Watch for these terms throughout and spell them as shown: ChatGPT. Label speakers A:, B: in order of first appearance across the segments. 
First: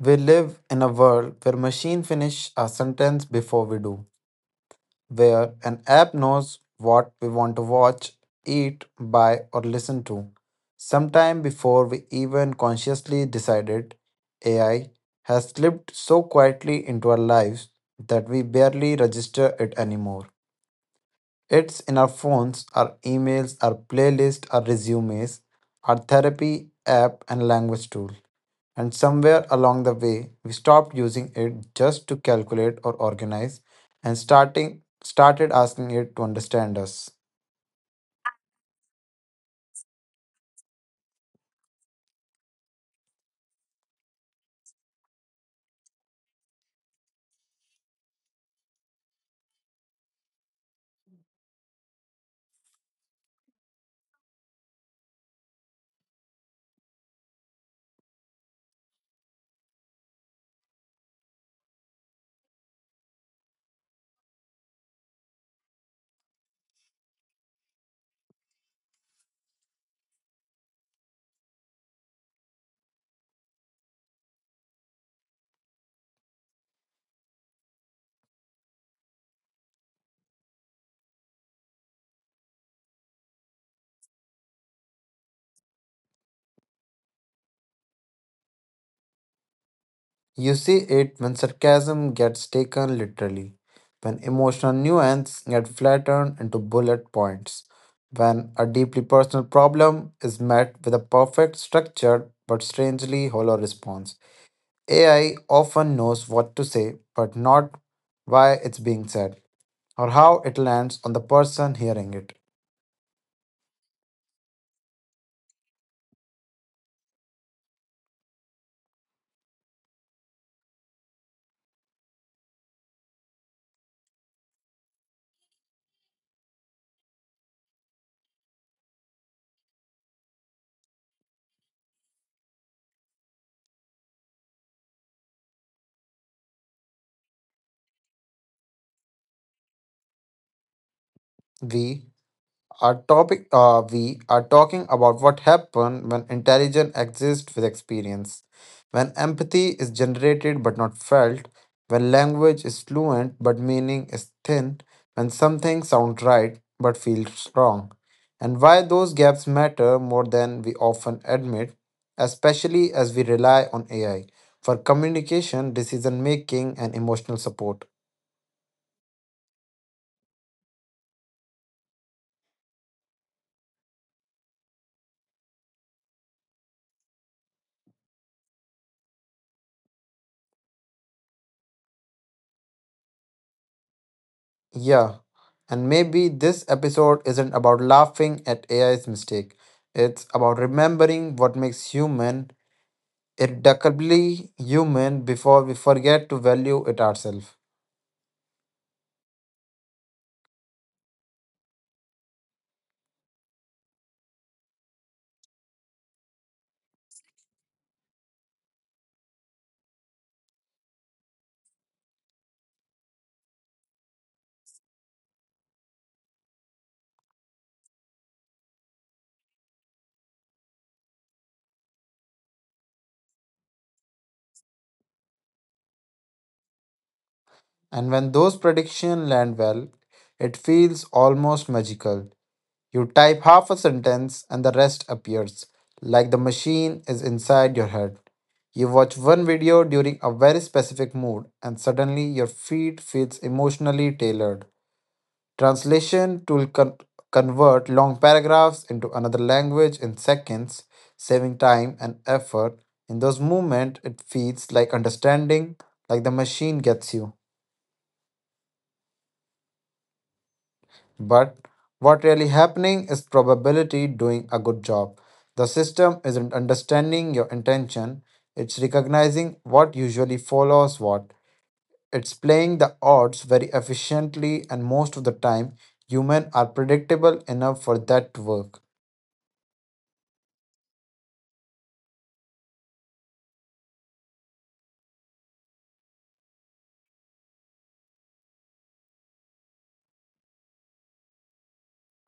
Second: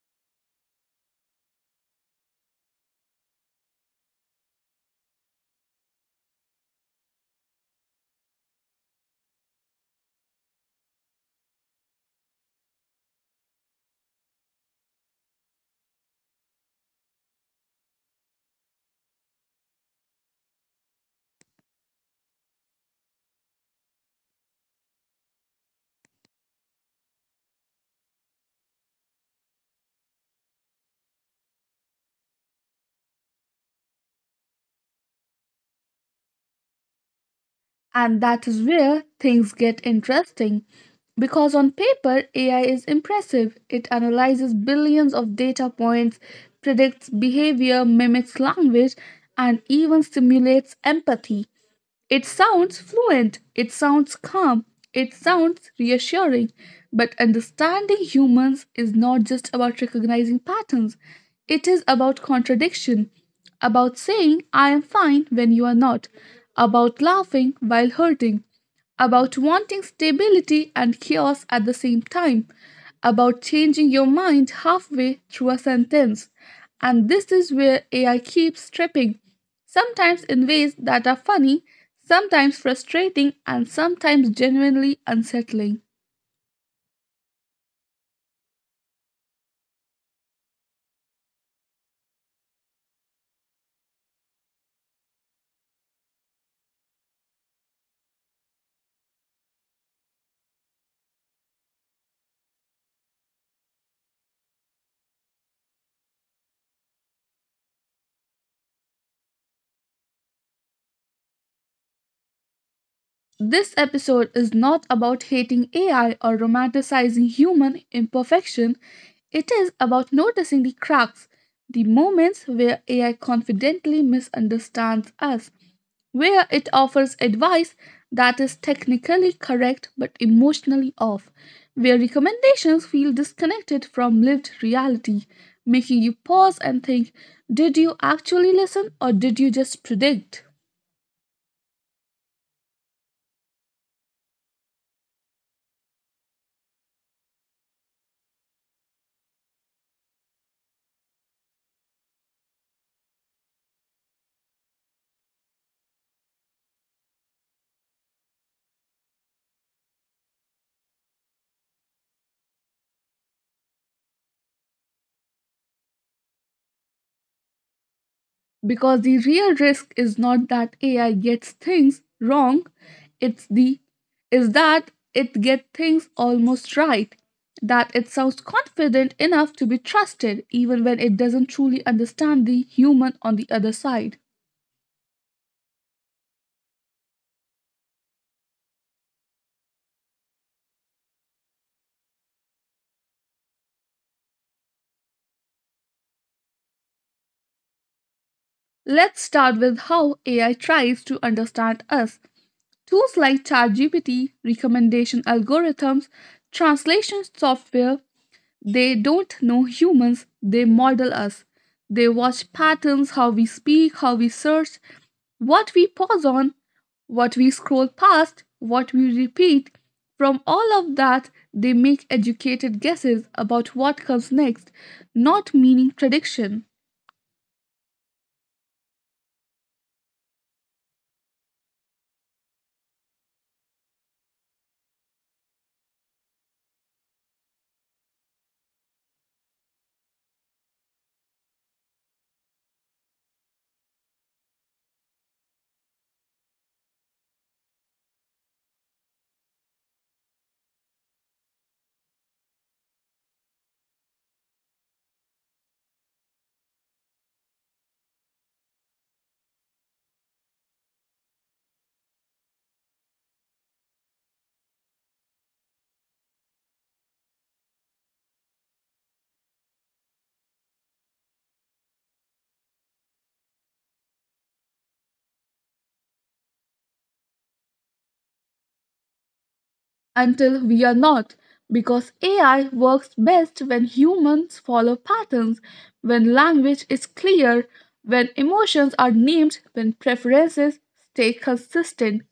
A: We live in a world where machine finish a sentence before we do, where an app knows what we want to watch, eat, buy, or listen to. Sometime before we even consciously decided, AI has slipped so quietly into our lives that we barely register it anymore. It's in our phones, our emails, our playlist, our resumes, our therapy app, and language tool. And somewhere along the way, we stopped using it just to calculate or organize and starting started asking it to understand us.
B: And that is where things get interesting. Because on paper, AI is impressive. It analyzes billions of data points, predicts behavior, mimics language, and even simulates empathy. It sounds fluent, it sounds calm, it sounds reassuring, but understanding humans is not just about recognizing patterns, it is about contradiction, about saying, I am fine when you are not, about laughing while hurting, about wanting stability and chaos at the same time, about changing your mind halfway through a sentence. And this is where AI keeps tripping sometimes in ways that are funny, sometimes frustrating, and sometimes genuinely unsettling.
A: You see it when sarcasm gets taken literally, when emotional nuance gets flattened into bullet points, when a deeply personal problem is met with a perfect, structured, but strangely hollow response. AI often knows what to say, but not why it's being said or how it lands on the person hearing it.
B: This episode is not about hating AI or romanticizing human imperfection. It is about noticing the cracks, the moments where AI confidently misunderstands us, where it offers advice that is technically correct but emotionally off, where recommendations feel disconnected from lived reality, making you pause and think, did you actually listen or did you just predict?
A: We Our topic, we are talking about what happens when intelligence exists with experience, when empathy is generated but not felt, when language is fluent but meaning is thin, when something sounds right but feels wrong, and why those gaps matter more than we often admit, especially as we rely on AI for communication, decision making, and emotional support.
B: Because the real risk is not that AI gets things wrong, it's the is that it gets things almost right. That it sounds confident enough to be trusted even when it doesn't truly understand the human on the other side.
A: Yeah, and maybe this episode isn't about laughing at AI's mistake. It's about remembering what makes human irreducibly human before we forget to value it ourselves.
B: Let's start with how AI tries to understand us. Tools like ChatGPT, recommendation algorithms, translation software, they don't know humans, they model us. They watch patterns, how we speak, how we search, what we pause on, what we scroll past, what we repeat. From all of that, they make educated guesses about what comes next, not meaning prediction.
A: And when those predictions land well, it feels almost magical. You type half a sentence and the rest appears, like the machine is inside your head. You watch one video during a very specific mood, and suddenly your feed feels emotionally tailored. Translation tool con- convert long paragraphs into another language in seconds, saving time and effort. In those moments, it feels like understanding, like the machine gets you. But what really happening is probability doing a good job. The system isn't understanding your intention, it's recognizing what usually follows what. It's playing the odds very efficiently, and most of the time, humans are predictable enough for that to work.
B: Until we are not, because AI works best when humans follow patterns, when language is clear, when emotions are named, when preferences stay consistent.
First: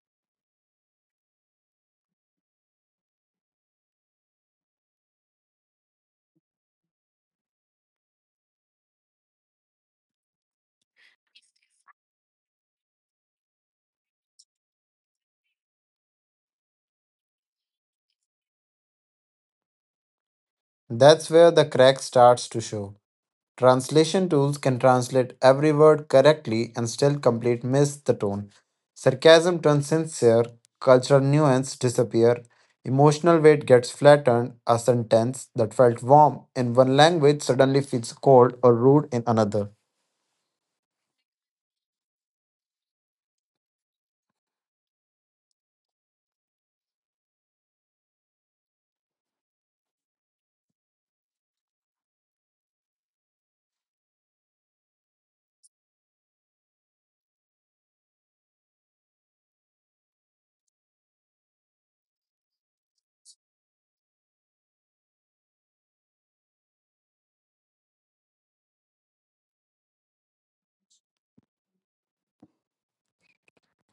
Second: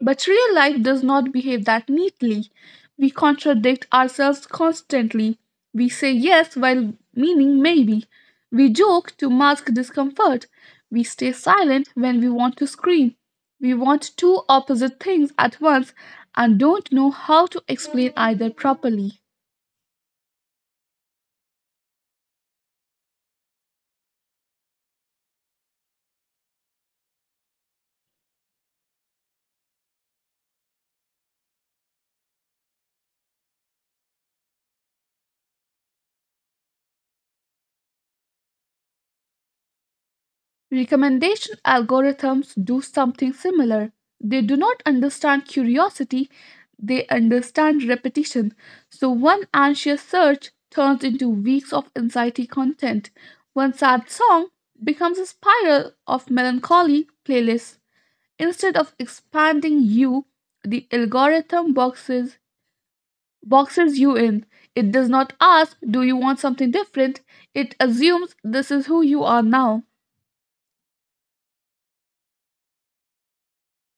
B: But real life does not behave that neatly. We contradict ourselves constantly. We say yes while meaning maybe. We joke to mask discomfort. We stay silent when we want to scream. We want two opposite things at once and don't know how to explain either properly.
A: That's where the crack starts to show. Translation tools can translate every word correctly and still complete miss the tone. Sarcasm turns sincere, cultural nuance disappear, emotional weight gets flattened, a sentence that felt warm in one language suddenly feels cold or rude in another.
B: Recommendation algorithms do something similar. They do not understand curiosity, they understand repetition. So one anxious search turns into weeks of anxiety content. One sad song becomes a spiral of melancholy playlists. Instead of expanding you, the algorithm boxes you in. It does not ask, do you want something different? It assumes this is who you are now.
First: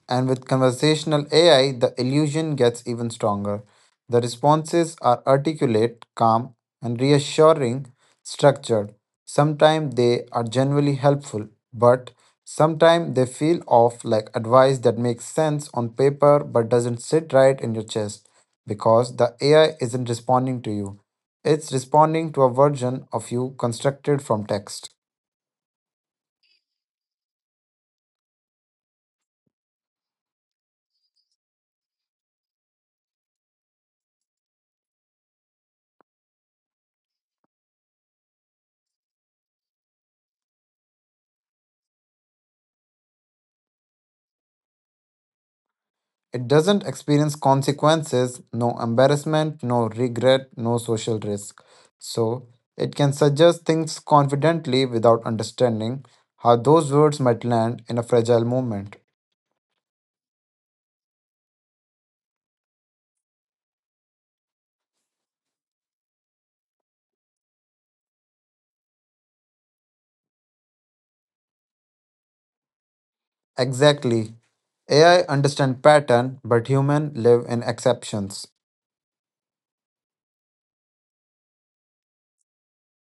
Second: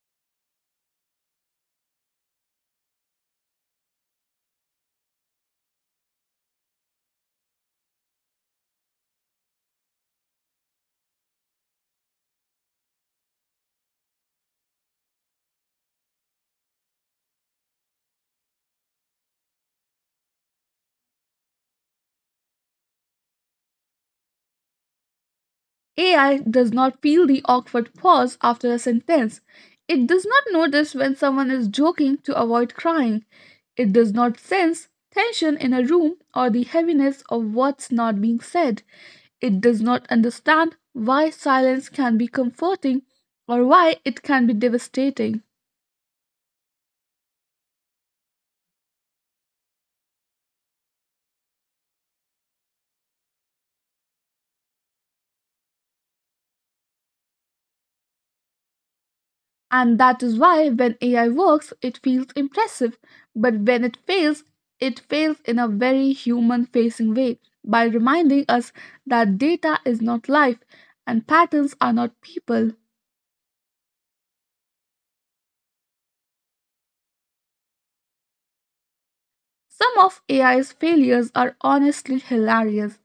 A: And with conversational AI, the illusion gets even stronger. The responses are articulate, calm, and reassuring, structured. Sometimes they are genuinely helpful, but sometimes they feel off like advice that makes sense on paper but doesn't sit right in your chest because the AI isn't responding to you. It's responding to a version of you constructed from text.
B: AI does not feel the awkward pause after a sentence. It does not notice when someone is joking to avoid crying. It does not sense tension in a room or the heaviness of what's not being said. It does not understand why silence can be comforting or why it can be devastating.
A: It doesn't experience consequences, no embarrassment, no regret, no social risk. So, it can suggest things confidently without understanding how those words might land in a fragile moment.
B: And that is why when AI works, it feels impressive. But when it fails in a very human facing way by reminding us that data is not life and patterns are not people.
A: Exactly. AI understand pattern, but human live in exceptions.
B: Some of AI's failures are honestly hilarious.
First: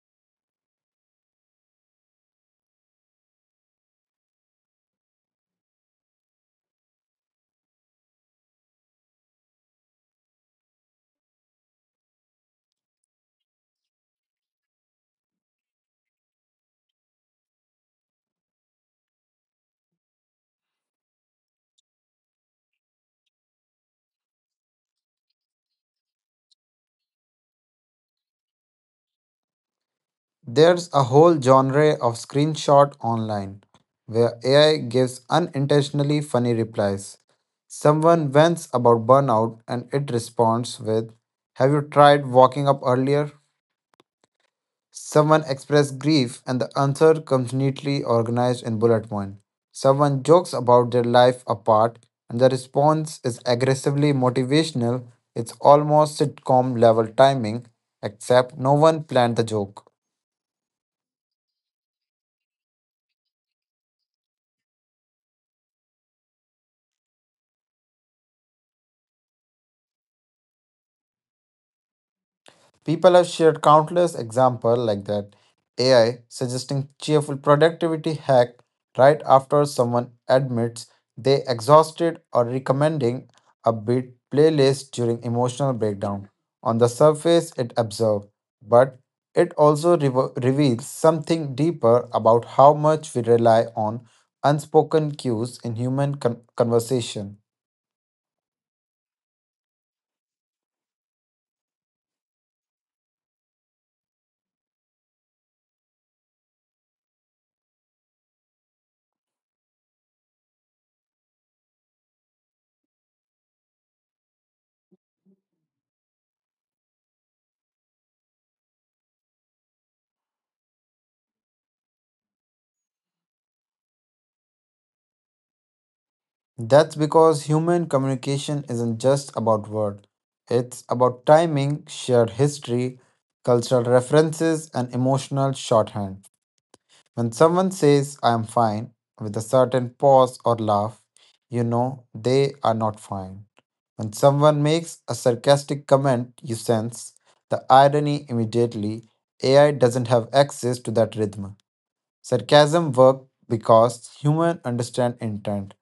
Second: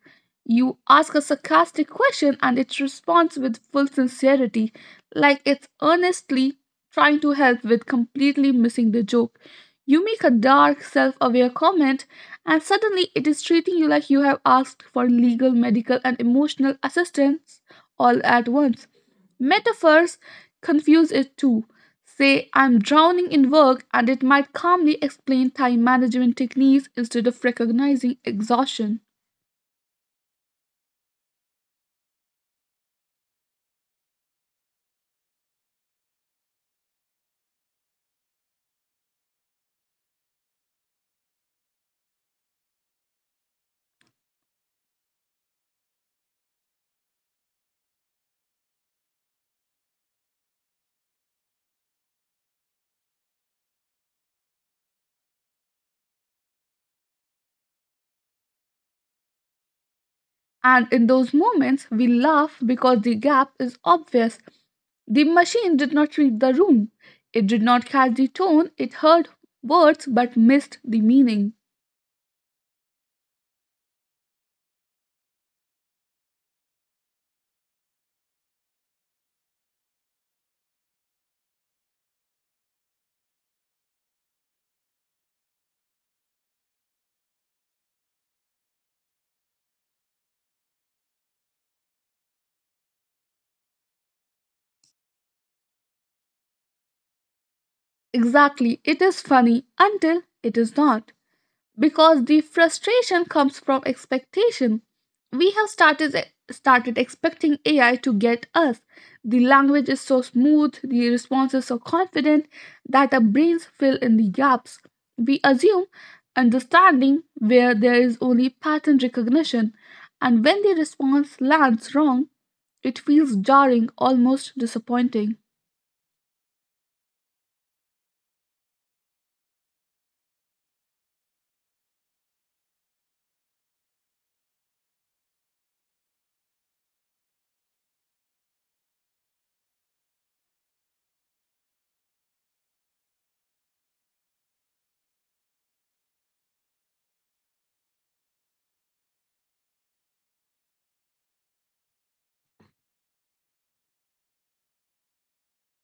B: You ask a sarcastic question and it responds with full sincerity, like it's earnestly trying to help with completely missing the joke. You make a dark, self aware comment, and suddenly it is treating you like you have asked for legal, medical, and emotional assistance all at once. Metaphors confuse it too. Say, I'm drowning in work, and it might calmly explain time management techniques instead of recognizing exhaustion.
A: There's a whole genre of screenshot online where AI gives unintentionally funny replies. Someone vents about burnout and it responds with, have you tried walking up earlier? Someone expressed grief and the answer comes neatly organized in bullet point. Someone jokes about their life apart and the response is aggressively motivational. It's almost sitcom level timing, except no one planned the joke.
B: And in those moments, we laugh because the gap is obvious. The machine did not read the room, it did not catch the tone, it heard words but missed the meaning.
A: People have shared countless examples like that. AI suggesting cheerful productivity hack right after someone admits they exhausted or recommending a beat playlist during emotional breakdown. On the surface, it observes, but it also reveals something deeper about how much we rely on unspoken cues in human conversation.
B: Exactly, it is funny until it is not, because the frustration comes from expectation. We have started expecting AI to get us. The language is so smooth, the responses so confident that our brains fill in the gaps. We assume understanding where there is only pattern recognition, and when the response lands wrong, it feels jarring, almost disappointing.
A: That's because human communication isn't just about words, it's about timing, shared history, cultural references, and emotional shorthand. When someone says, I am fine, with a certain pause or laugh, you know they are not fine. When someone makes a sarcastic comment, you sense the irony immediately. AI doesn't have access to that rhythm. Sarcasm worked because humans understand intent,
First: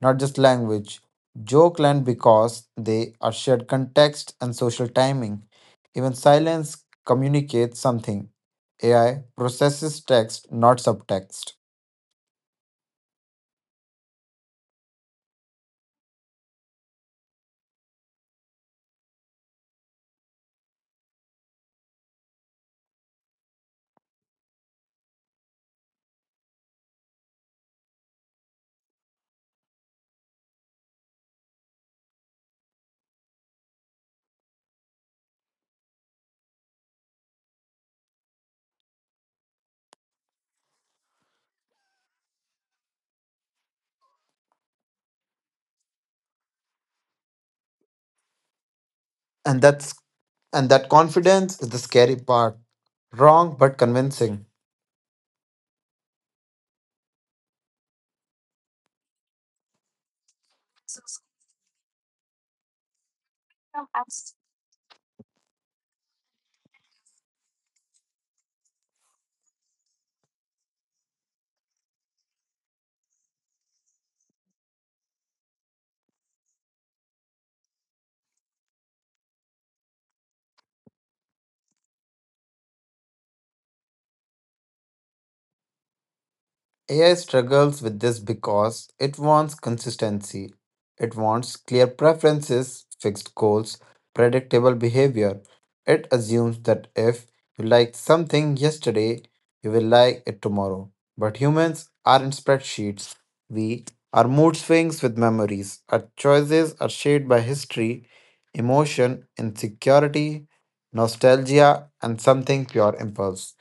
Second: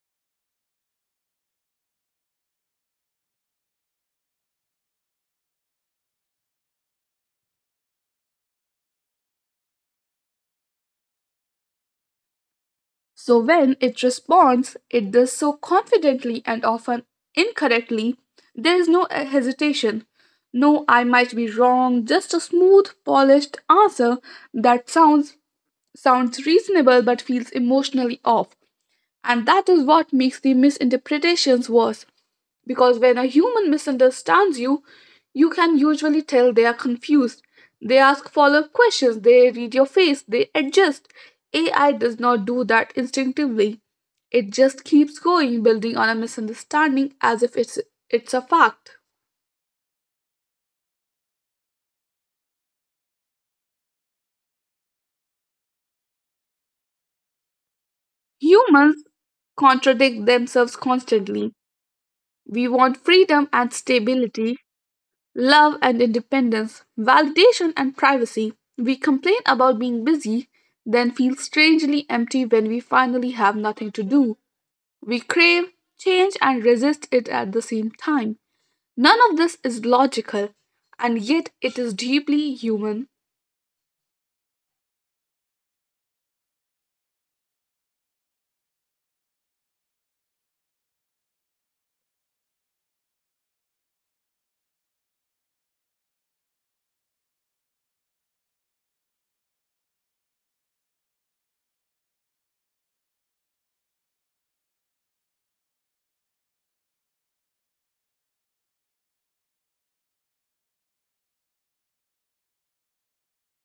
A: not just language. Joke land because they are shared context and social timing. Even silence communicates something. AI processes text, not subtext.
B: So when it responds, it does so confidently and often incorrectly. There is no hesitation. No, I might be wrong, just a smooth, polished answer that sounds reasonable but feels emotionally off. And that is what makes the misinterpretations worse. Because when a human misunderstands you, you can usually tell they are confused. They ask follow up questions, they read your face, they adjust. AI does not do that instinctively. It just keeps going, building on a misunderstanding as if it's a fact.
A: And that's and that confidence is the scary part. Wrong but convincing.
B: Humans contradict themselves constantly. We want freedom and stability, love and independence, validation and privacy. We complain about being busy, then feel strangely empty when we finally have nothing to do. We crave change and resist it at the same time. None of this is logical, and yet it is deeply human.
A: AI struggles with this because it wants consistency. It wants clear preferences, fixed goals, predictable behavior. It assumes that if you liked something yesterday, you will like it tomorrow. But humans aren't spreadsheets. We are mood swings with memories. Our choices are shaped by history, emotion, insecurity, nostalgia, and something pure impulse.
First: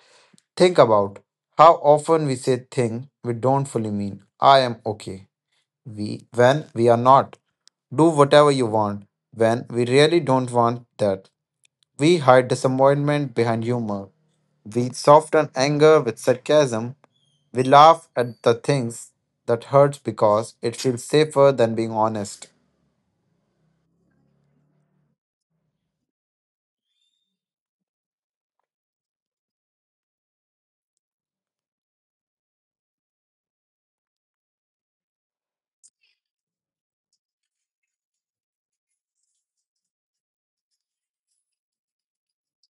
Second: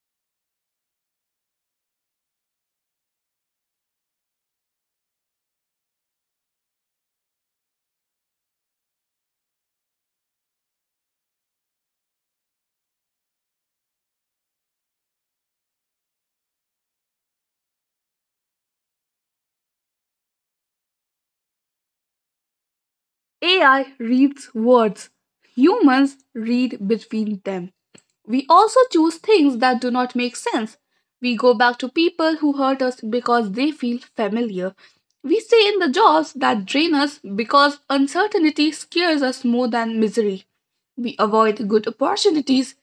A: Think about how often we say things we don't fully mean. I am okay. We when we are not. Do whatever you want when we really don't want that. We hide disappointment behind humor. We soften anger with sarcasm. We laugh at the things that hurts because it feels safer than being honest.
B: AI reads words, humans read between them. We also choose things that do not make sense. We go back to people who hurt us because they feel familiar. We stay in the jobs that drain us because uncertainty scares us more than misery. We avoid good opportunities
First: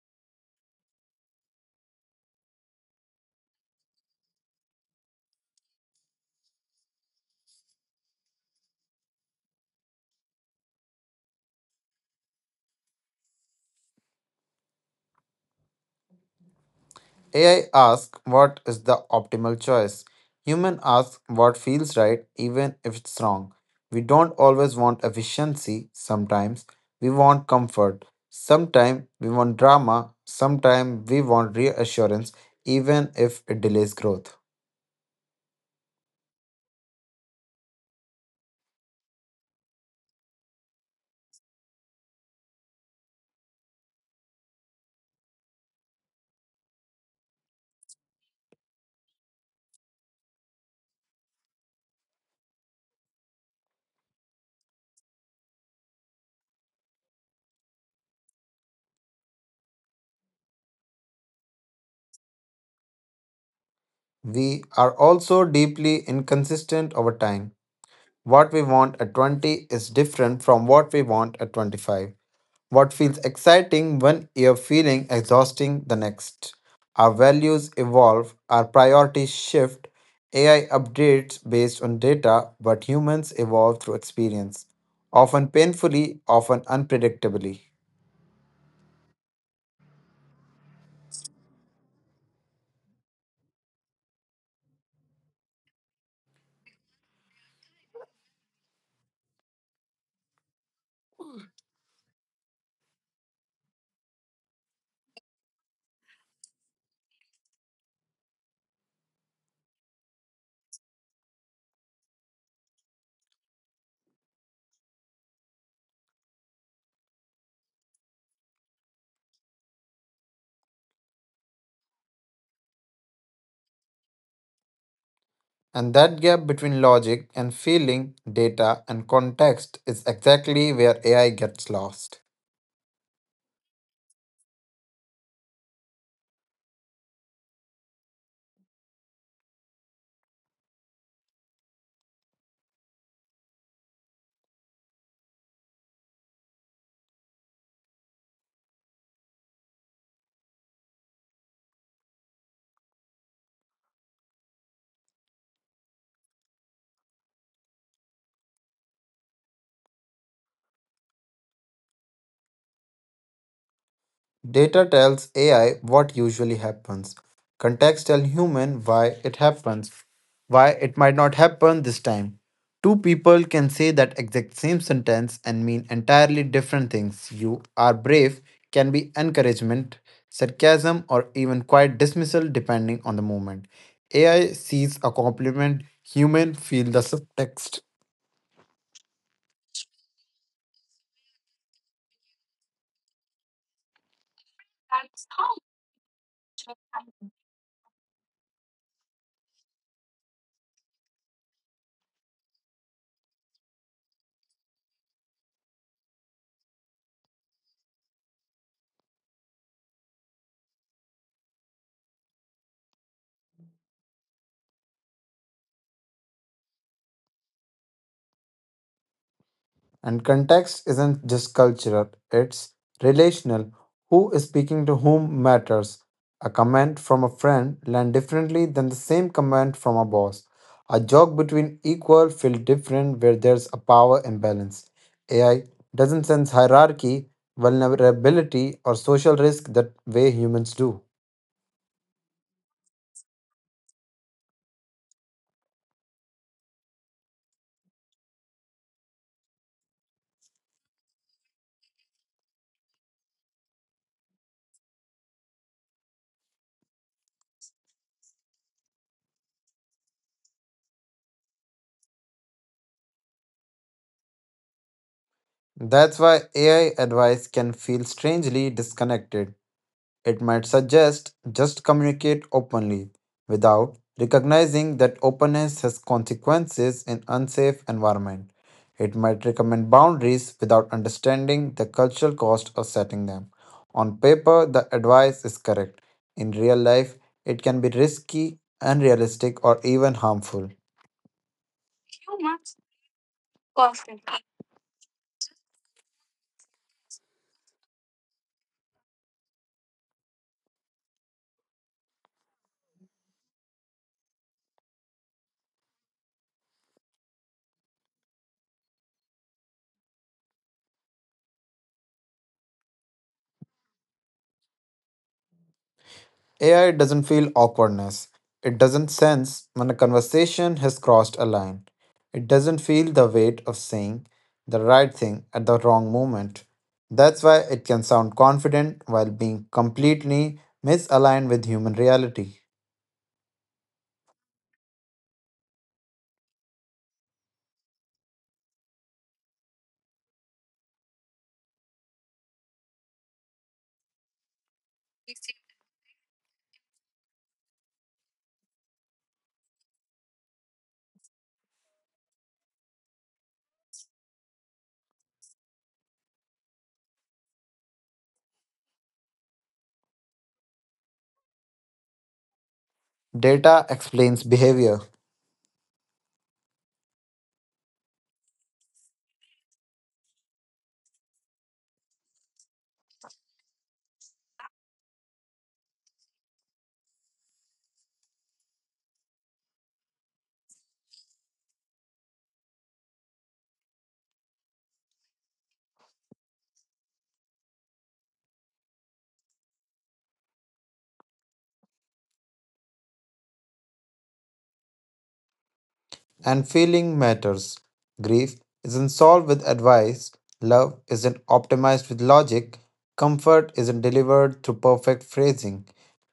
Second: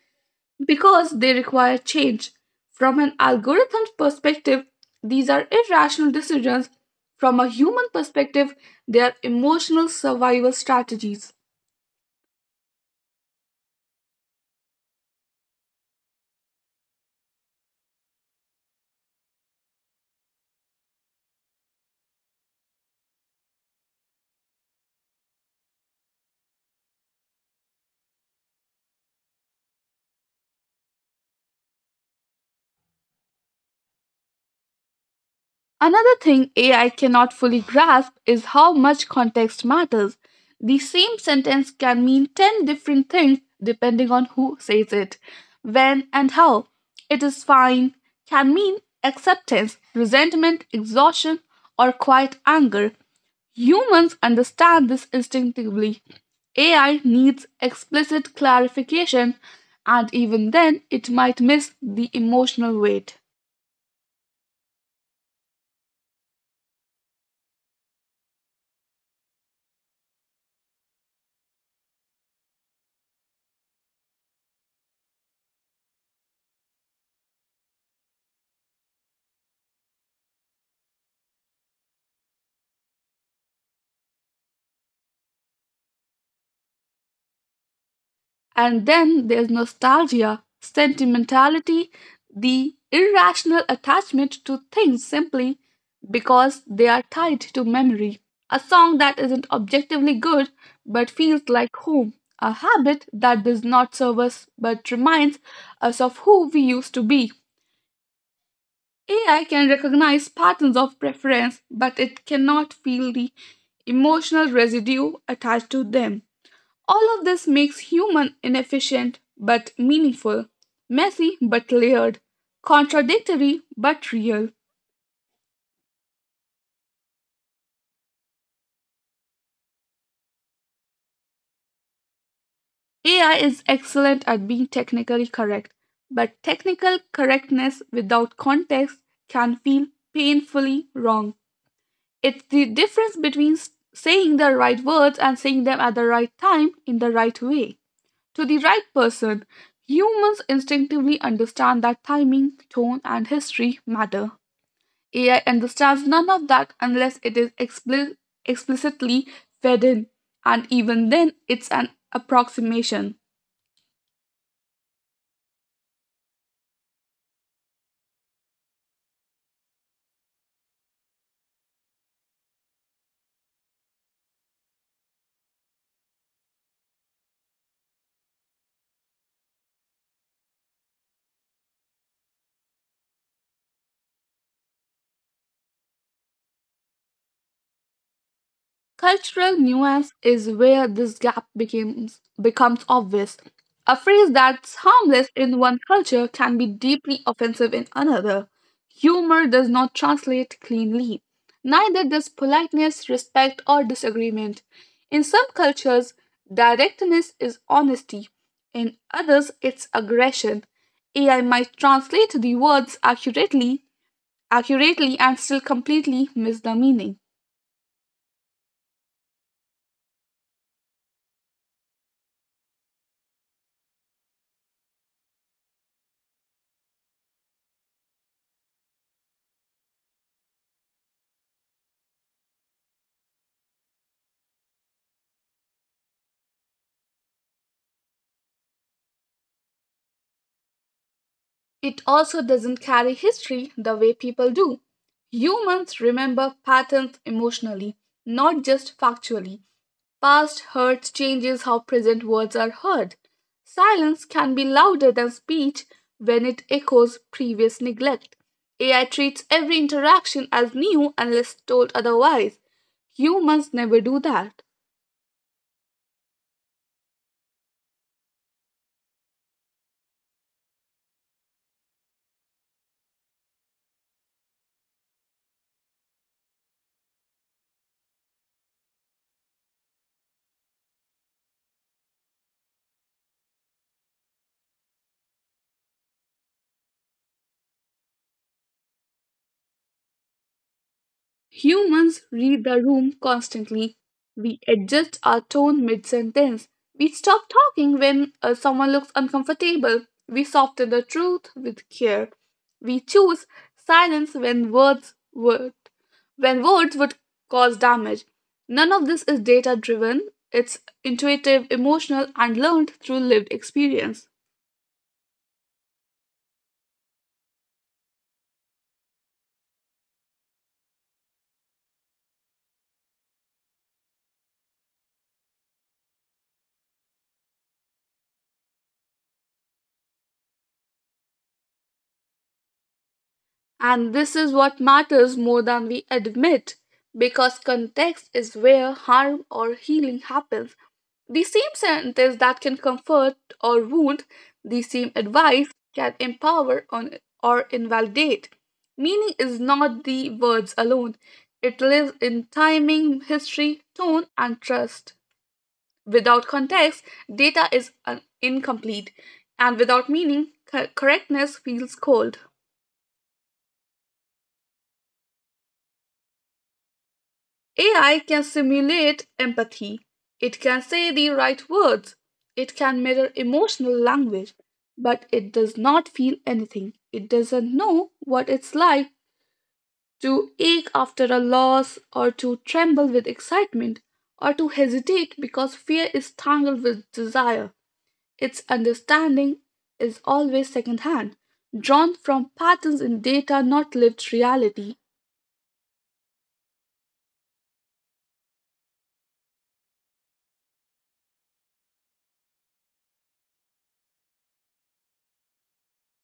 B: because they require change. From an algorithm's perspective, these are irrational decisions. From a human perspective, they are emotional survival strategies.
A: AI asks what is the optimal choice. Human asks what feels right, even if it's wrong. We don't always want efficiency, sometimes we want comfort, sometimes we want drama, sometimes we want reassurance, even if it delays growth.
B: Another thing AI cannot fully grasp is how much context matters. The same sentence can mean 10 different things depending on who says it, when, and how. It is fine can mean acceptance, resentment, exhaustion, or quiet anger. Humans understand this instinctively. AI needs explicit clarification, and even then, it might miss the emotional weight.
A: We are also deeply inconsistent over time. What we want at 20 is different from what we want at 25. What feels exciting one year feeling exhausting the next. Our values evolve, our priorities shift, AI updates based on data, but humans evolve through experience, often painfully, often unpredictably.
B: And then there's nostalgia, sentimentality, the irrational attachment to things simply because they are tied to memory. A song that isn't objectively good but feels like home. A habit that does not serve us but reminds us of who we used to be. AI can recognize patterns of preference, but it cannot feel the emotional residue attached to them. All of this makes human inefficient but meaningful, messy but layered, contradictory but real.
A: And that gap between logic and feeling, data and context is exactly where AI gets lost.
B: AI is excellent at being technically correct, but technical correctness without context can feel painfully wrong. It's the difference between saying the right words and saying them at the right time in the right way. To the right person, humans instinctively understand that timing, tone, and history matter. AI understands none of that unless it is explicitly fed in, and even then, it's an approximation.
A: Data tells AI what usually happens. Context tells human why it happens, why it might not happen this time. Two people can say that exact same sentence and mean entirely different things. You are brave can be encouragement, sarcasm, or even quiet dismissal depending on the moment. AI sees a compliment, human feel the subtext.
B: Cultural nuance is where this gap becomes obvious. A phrase that's harmless in one culture can be deeply offensive in another. Humor does not translate cleanly. Neither does politeness, respect, or disagreement. In some cultures, directness is honesty. In others, it's aggression. AI might translate the words accurately and still completely miss the meaning.
A: And context isn't just cultural, it's relational. Who is speaking to whom matters. A comment from a friend lands differently than the same comment from a boss. A joke between equal feels different where there's a power imbalance. AI doesn't sense hierarchy, vulnerability, or social risk that way humans do.
B: It also doesn't carry history the way people do. Humans remember patterns emotionally, not just factually. Past hurts changes how present words are heard. Silence can be louder than speech when it echoes previous neglect. AI treats every interaction as new unless told otherwise. Humans never do that.
A: That's why AI advice can feel strangely disconnected. It might suggest just communicate openly without recognizing that openness has consequences in unsafe environment. It might recommend boundaries without understanding the cultural cost of setting them. On paper, the advice is correct. In real life, it can be risky, unrealistic, or even harmful.
B: Humans read the room constantly. We adjust our tone mid sentence. We stop talking when someone looks uncomfortable. We soften the truth with care. We choose silence when words would cause damage. None of this is data driven. It's intuitive, emotional, and learned through lived experience.
A: AI doesn't feel awkwardness. It doesn't sense when a conversation has crossed a line. It doesn't feel the weight of saying the right thing at the wrong moment. That's why it can sound confident while being completely misaligned with human reality.
B: And this is what matters more than we admit, because context is where harm or healing happens. The same sentence that can comfort or wound, the same advice can empower on, or invalidate. Meaning is not the words alone, it lives in timing, history, tone, and trust. Without context, data is incomplete, and without meaning, correctness feels cold.
A: Data explains behavior.
B: AI can simulate empathy. It can say the right words. It can mirror emotional language, but it does not feel anything. It doesn't know what it's like to ache after a loss, or to tremble with excitement, or to hesitate because fear is tangled with desire. Its understanding is always secondhand, drawn from patterns in data, not lived reality.
A: And feeling matters. Grief isn't solved with advice, love isn't optimized with logic, comfort isn't delivered through perfect phrasing.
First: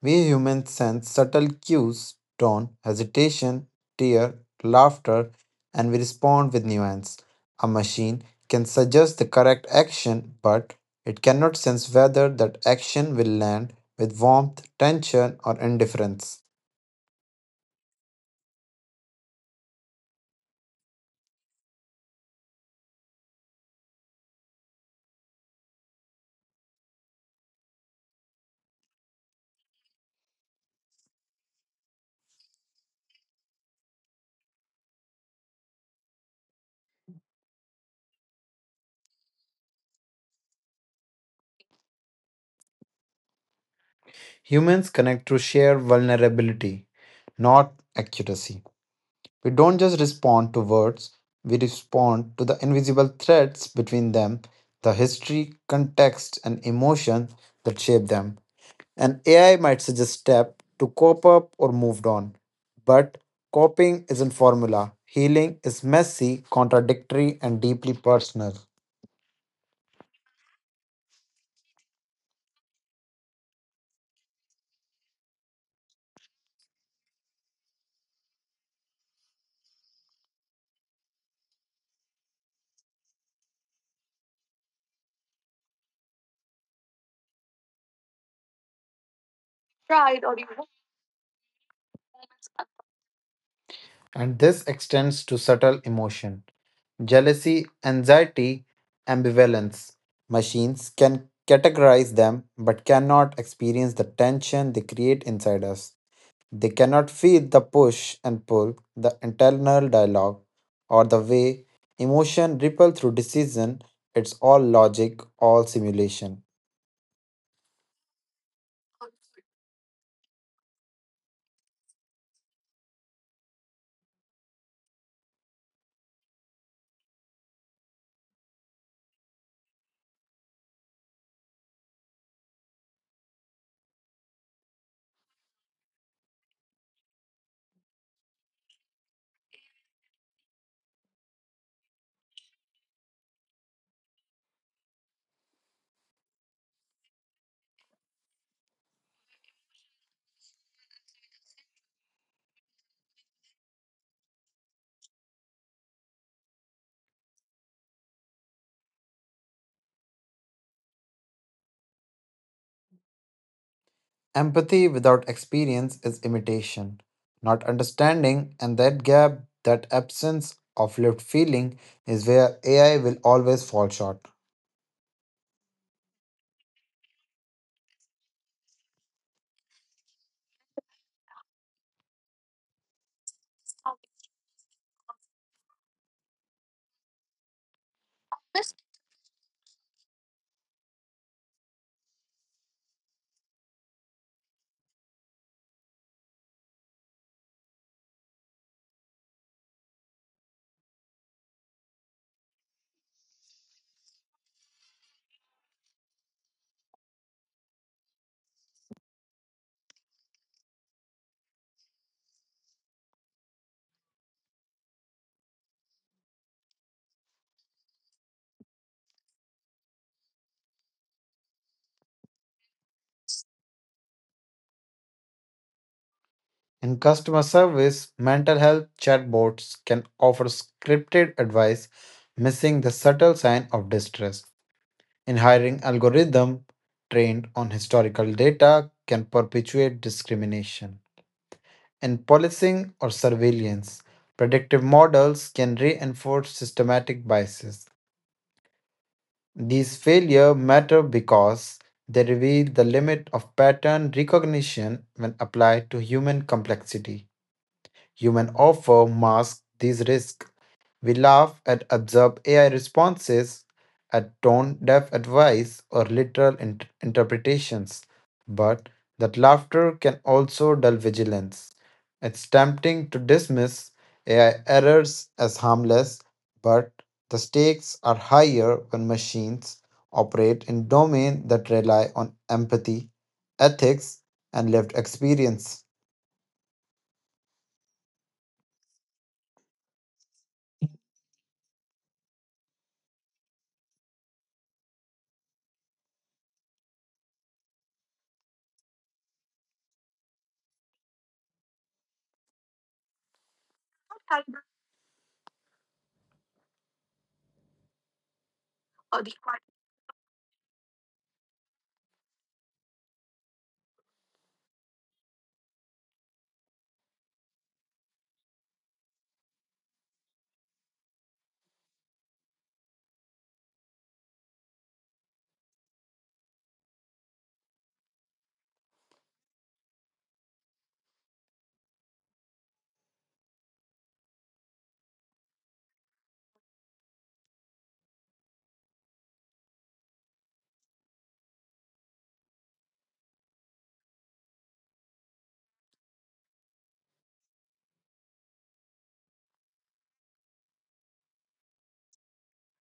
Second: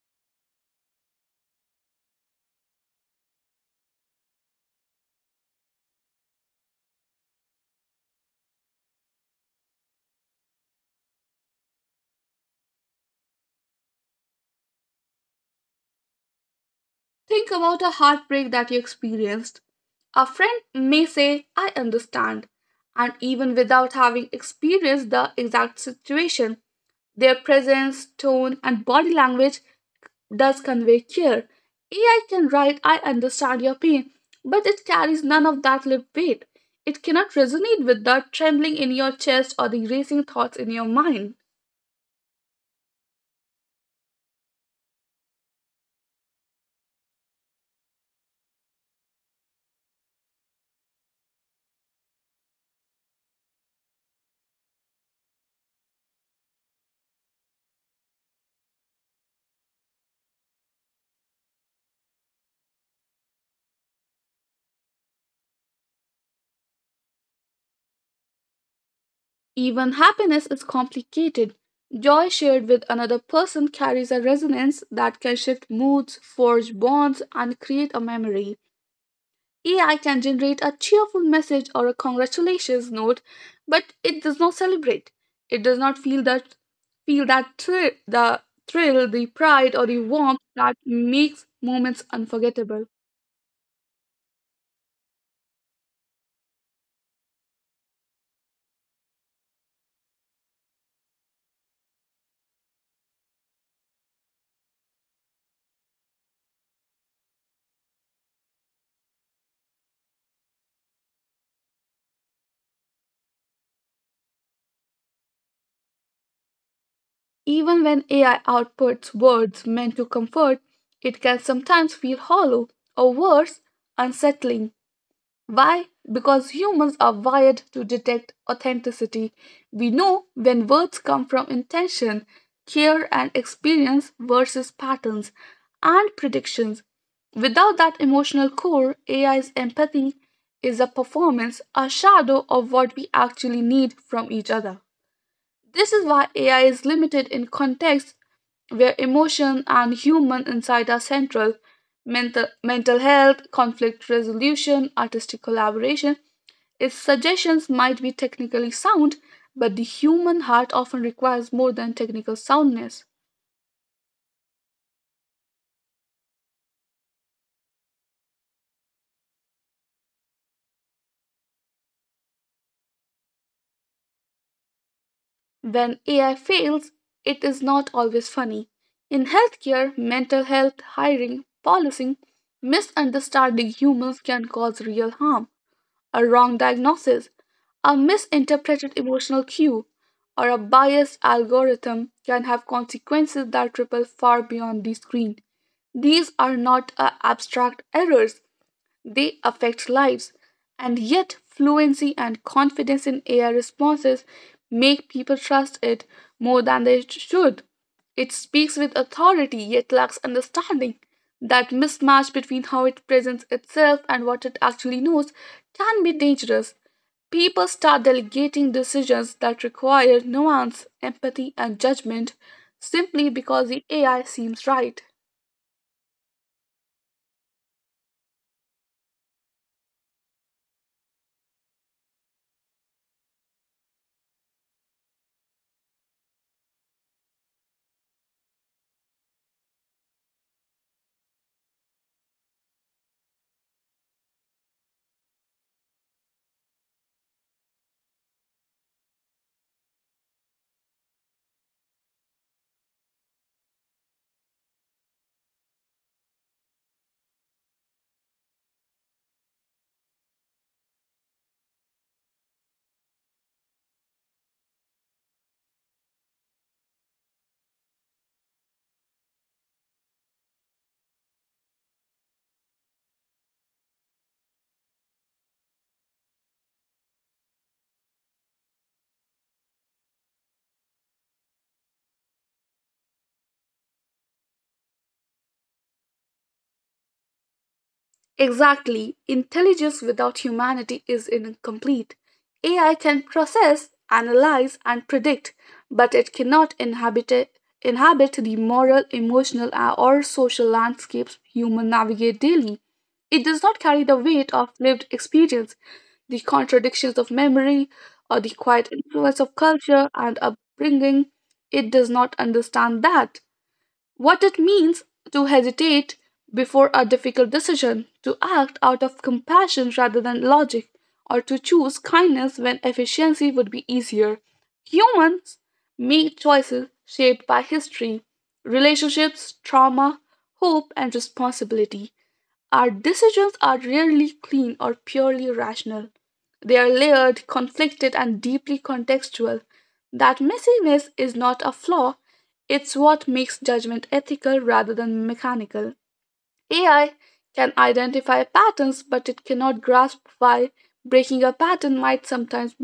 A: We humans sense subtle cues, tone, hesitation, tear, laughter, and we respond with nuance. A machine can suggest the correct action, but it cannot sense whether that action will land with warmth, tension, or indifference.
B: Think about a heartbreak that you experienced. A friend may say, I understand, and even without having experienced the exact situation, their presence, tone, and body language does convey care. AI can write, I understand your pain, but it carries none of that lived weight. It cannot resonate with the trembling in your chest or the racing thoughts in your mind.
A: Humans connect through sheer vulnerability, not accuracy. We don't just respond to words, we respond to the invisible threads between them, the history, context, and emotion that shape them. And AI might suggest step to cope up or moved on. But coping isn't formula. Healing is messy, contradictory, and deeply personal.
B: Even happiness is complicated. Joy shared with another person carries a resonance that can shift moods, forge bonds, and create a memory. AI can generate a cheerful message or a congratulations note, but it does not celebrate. It does not feel that thrill, the pride, or the warmth that makes moments unforgettable.
A: And this extends to subtle emotion: jealousy, anxiety, ambivalence. Machines can categorize them but cannot experience the tension they create inside us. They cannot feel the push and pull, the internal dialogue, or the way emotion ripple through decision. It's all logic, all simulation.
B: Even when AI outputs words meant to comfort, it can sometimes feel hollow or worse, unsettling. Why? Because humans are wired to detect authenticity. We know when words come from intention, care, and experience versus patterns and predictions. Without that emotional core, AI's empathy is a performance, a shadow of what we actually need from each other. This is why AI is limited in contexts where emotion and human insight are central. Mental, mental health, conflict resolution, artistic collaboration. Its suggestions might be technically sound, but the human heart often requires more than technical soundness.
A: Empathy without experience is imitation, not understanding, and that gap, that absence of lived feeling, is where AI will always fall short.
B: When AI fails, it is not always funny. In healthcare, mental health, hiring, policing, misunderstanding humans can cause real harm. A wrong diagnosis, a misinterpreted emotional cue, or a biased algorithm can have consequences that ripple far beyond the screen. These are not abstract errors, they affect lives, and yet fluency and confidence in AI responses make people trust it more than they should. It speaks with authority yet lacks understanding. That mismatch between how it presents itself and what it actually knows can be dangerous. People start delegating decisions that require nuance, empathy, and judgment simply because the AI seems right.
A: In customer service, mental health chatbots can offer scripted advice, missing the subtle sign of distress. In hiring algorithm trained on historical data can perpetuate discrimination. In policing or surveillance, predictive models can reinforce systematic biases. These failures matter because they reveal the limit of pattern recognition when applied to human complexity. Human offer masks these risks. We laugh at absurd AI responses, at tone deaf advice, or literal interpretations. But that laughter can also dull vigilance. It's tempting to dismiss AI errors as harmless, but the stakes are higher when machines operate in domains that rely on empathy, ethics, and lived experience.
B: Exactly. Intelligence without humanity is incomplete. AI can process, analyze, and predict, but it cannot inhabit the moral, emotional, or social landscapes humans navigate daily. It does not carry the weight of lived experience, the contradictions of memory, or the quiet influence of culture and upbringing. It does not understand that what it means to hesitate before a difficult decision, to act out of compassion rather than logic, or to choose kindness when efficiency would be easier. Humans make choices shaped by history, relationships, trauma, hope, and responsibility. Our decisions are rarely clean or purely rational. They are layered, conflicted, and deeply contextual. That messiness is not a flaw, it's what makes judgment ethical rather than mechanical. AI can identify patterns, but it cannot grasp why breaking a pattern might sometimes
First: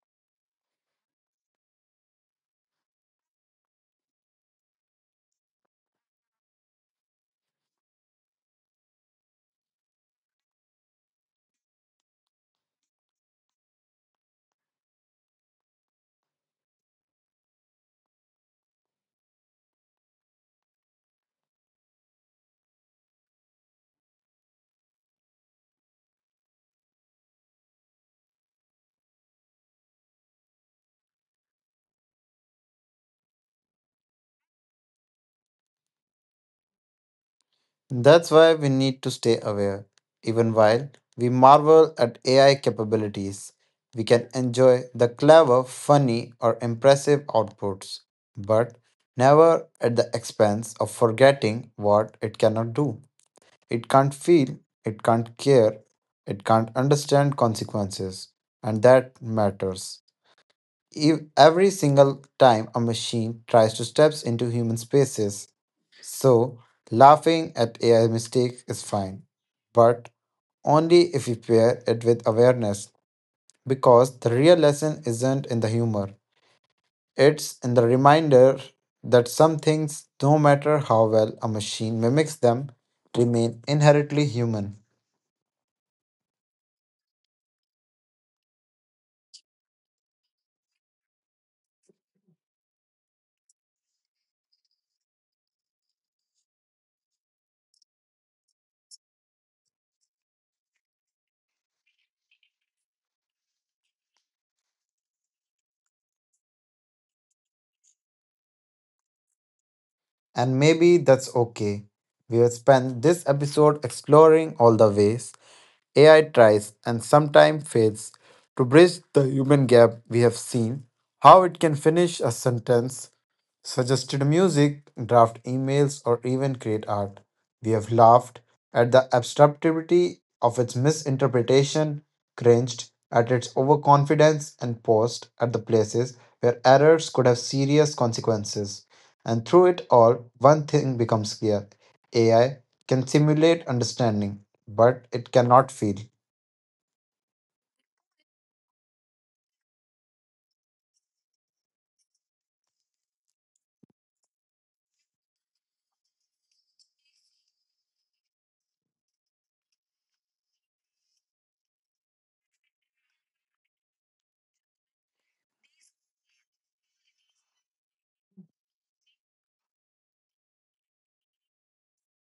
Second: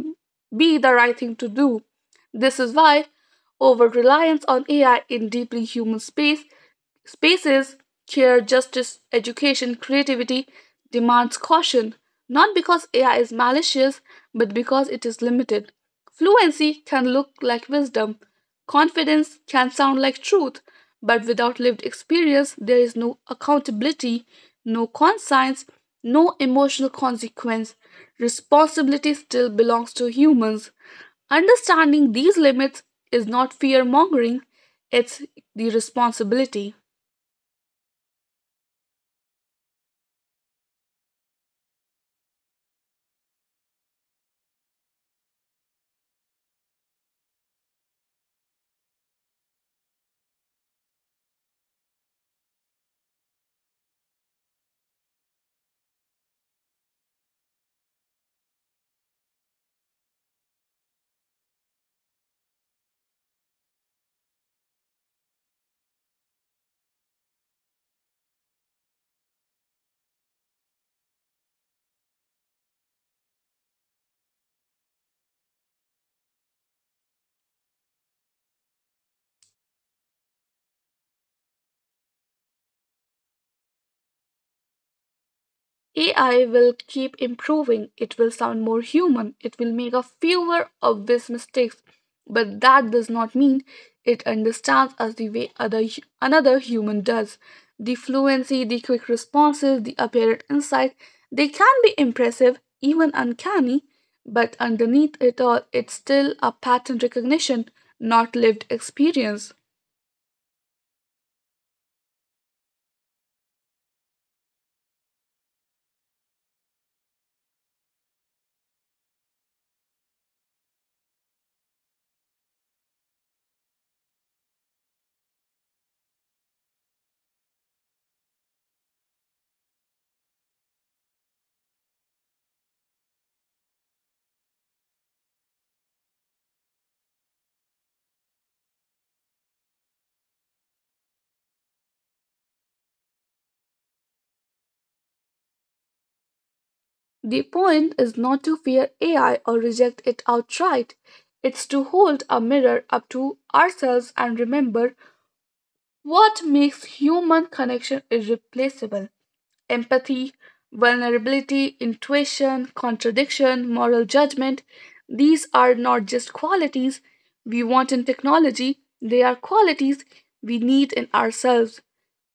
B: be the right thing to do. This is why over reliance on AI in deeply human Spaces, chair, justice, education, creativity demands caution, not because AI is malicious, but because it is limited. Fluency can look like wisdom, confidence can sound like truth, but without lived experience, there is no accountability, no conscience, no emotional consequence. Responsibility still belongs to humans. Understanding these limits is not fear mongering, it's the responsibility.
A: That's why we need to stay aware. Even while we marvel at AI capabilities, we can enjoy the clever, funny, or impressive outputs, but never at the expense of forgetting what it cannot do. It can't feel, it can't care, it can't understand consequences, and that matters. Every single time a machine tries to step into human spaces, so, laughing at AI mistake is fine, but only if we pair it with awareness, because the real lesson isn't in the humor. It's in the reminder that some things, no matter how well a machine mimics them, remain inherently human.
B: AI will keep improving, it will sound more human, it will make a fewer obvious mistakes, but that does not mean it understands us the way another human does. The fluency, the quick responses, the apparent insight, they can be impressive, even uncanny, but underneath it all, it's still a pattern recognition, not lived experience.
A: And maybe that's okay. We will spend this episode exploring all the ways AI tries and sometimes fails to bridge the human gap we have seen, how it can finish a sentence, suggested music, draft emails, or even create art. We have laughed at the absurdity of its misinterpretation, cringed at its overconfidence, and paused at the places where errors could have serious consequences. And through it all, one thing becomes clear: AI can simulate understanding, but it cannot feel.
B: The point is not to fear AI or reject it outright. It's to hold a mirror up to ourselves and remember what makes human connection irreplaceable empathy, vulnerability, intuition, contradiction, moral judgment. These are not just qualities we want in technology, they are qualities we need in ourselves.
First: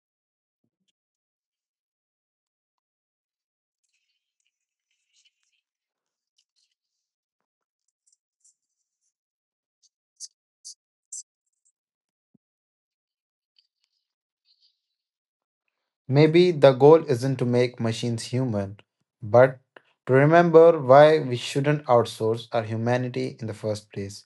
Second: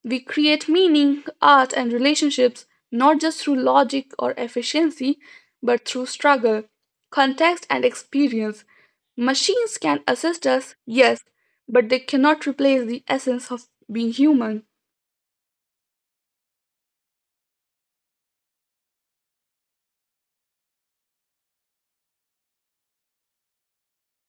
B: We create meaning, art, and relationships not just through logic or efficiency, but through struggle, context, and experience. Machines can assist us, yes, but they cannot replace the essence of being human.
A: Maybe the goal isn't to make machines human, but to remember why we shouldn't outsource our humanity in the first place.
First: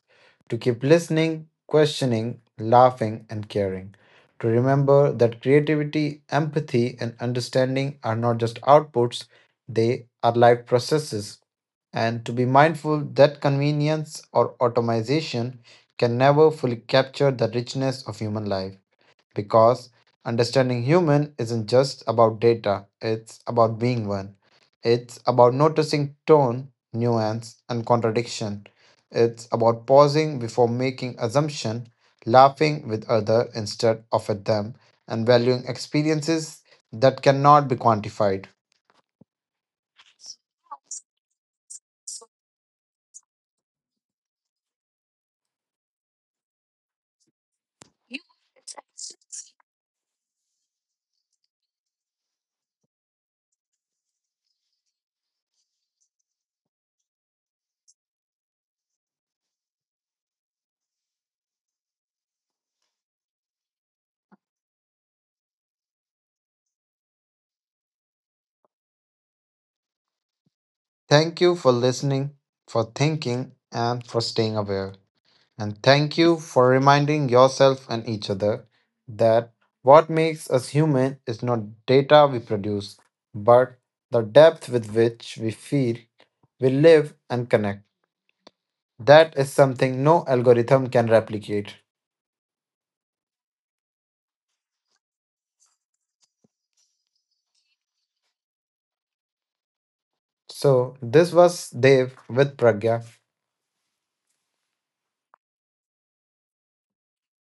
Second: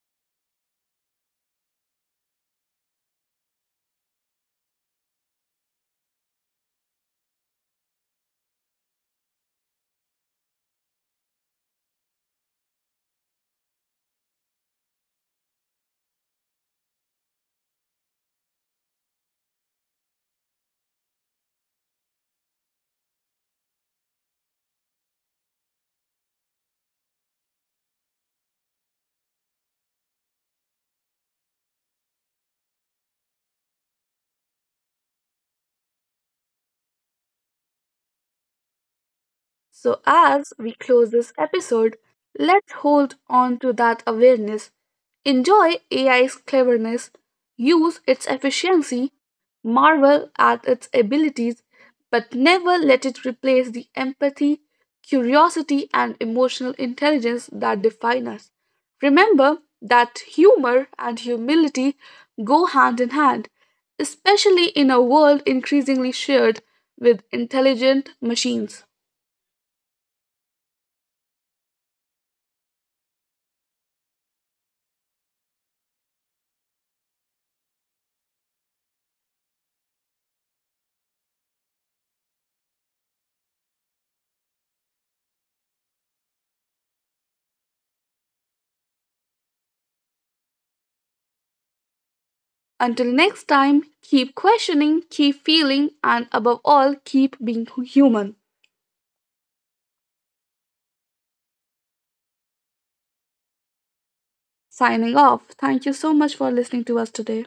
A: To keep listening, questioning, laughing, and caring. To remember that creativity, empathy, and understanding are not just outputs, they are life processes. And to be mindful that convenience or automation can never fully capture the richness of human life. Because understanding human isn't just about data, it's about being one. It's about noticing tone, nuance, and contradiction. It's about pausing before making assumption, laughing with other instead of at them, and valuing experiences that cannot be quantified.
B: So, as we close this episode, let's hold on to that awareness. Enjoy AI's cleverness, use its efficiency, marvel at its abilities, but never let it replace the empathy, curiosity, and emotional intelligence that define us. Remember that humor and humility go hand in hand, especially in a world increasingly shared with intelligent machines.
A: Thank you for listening, for thinking, and for staying aware. And thank you for reminding yourself and each other that what makes us human is not data we produce, but the depth with which we feel, we live, and connect. That is something no algorithm can replicate.
B: Until next time, keep questioning, keep feeling, and above all, keep being human.
A: So, this was Dev with Pragya.
B: Signing off. Thank you so much for listening to us today.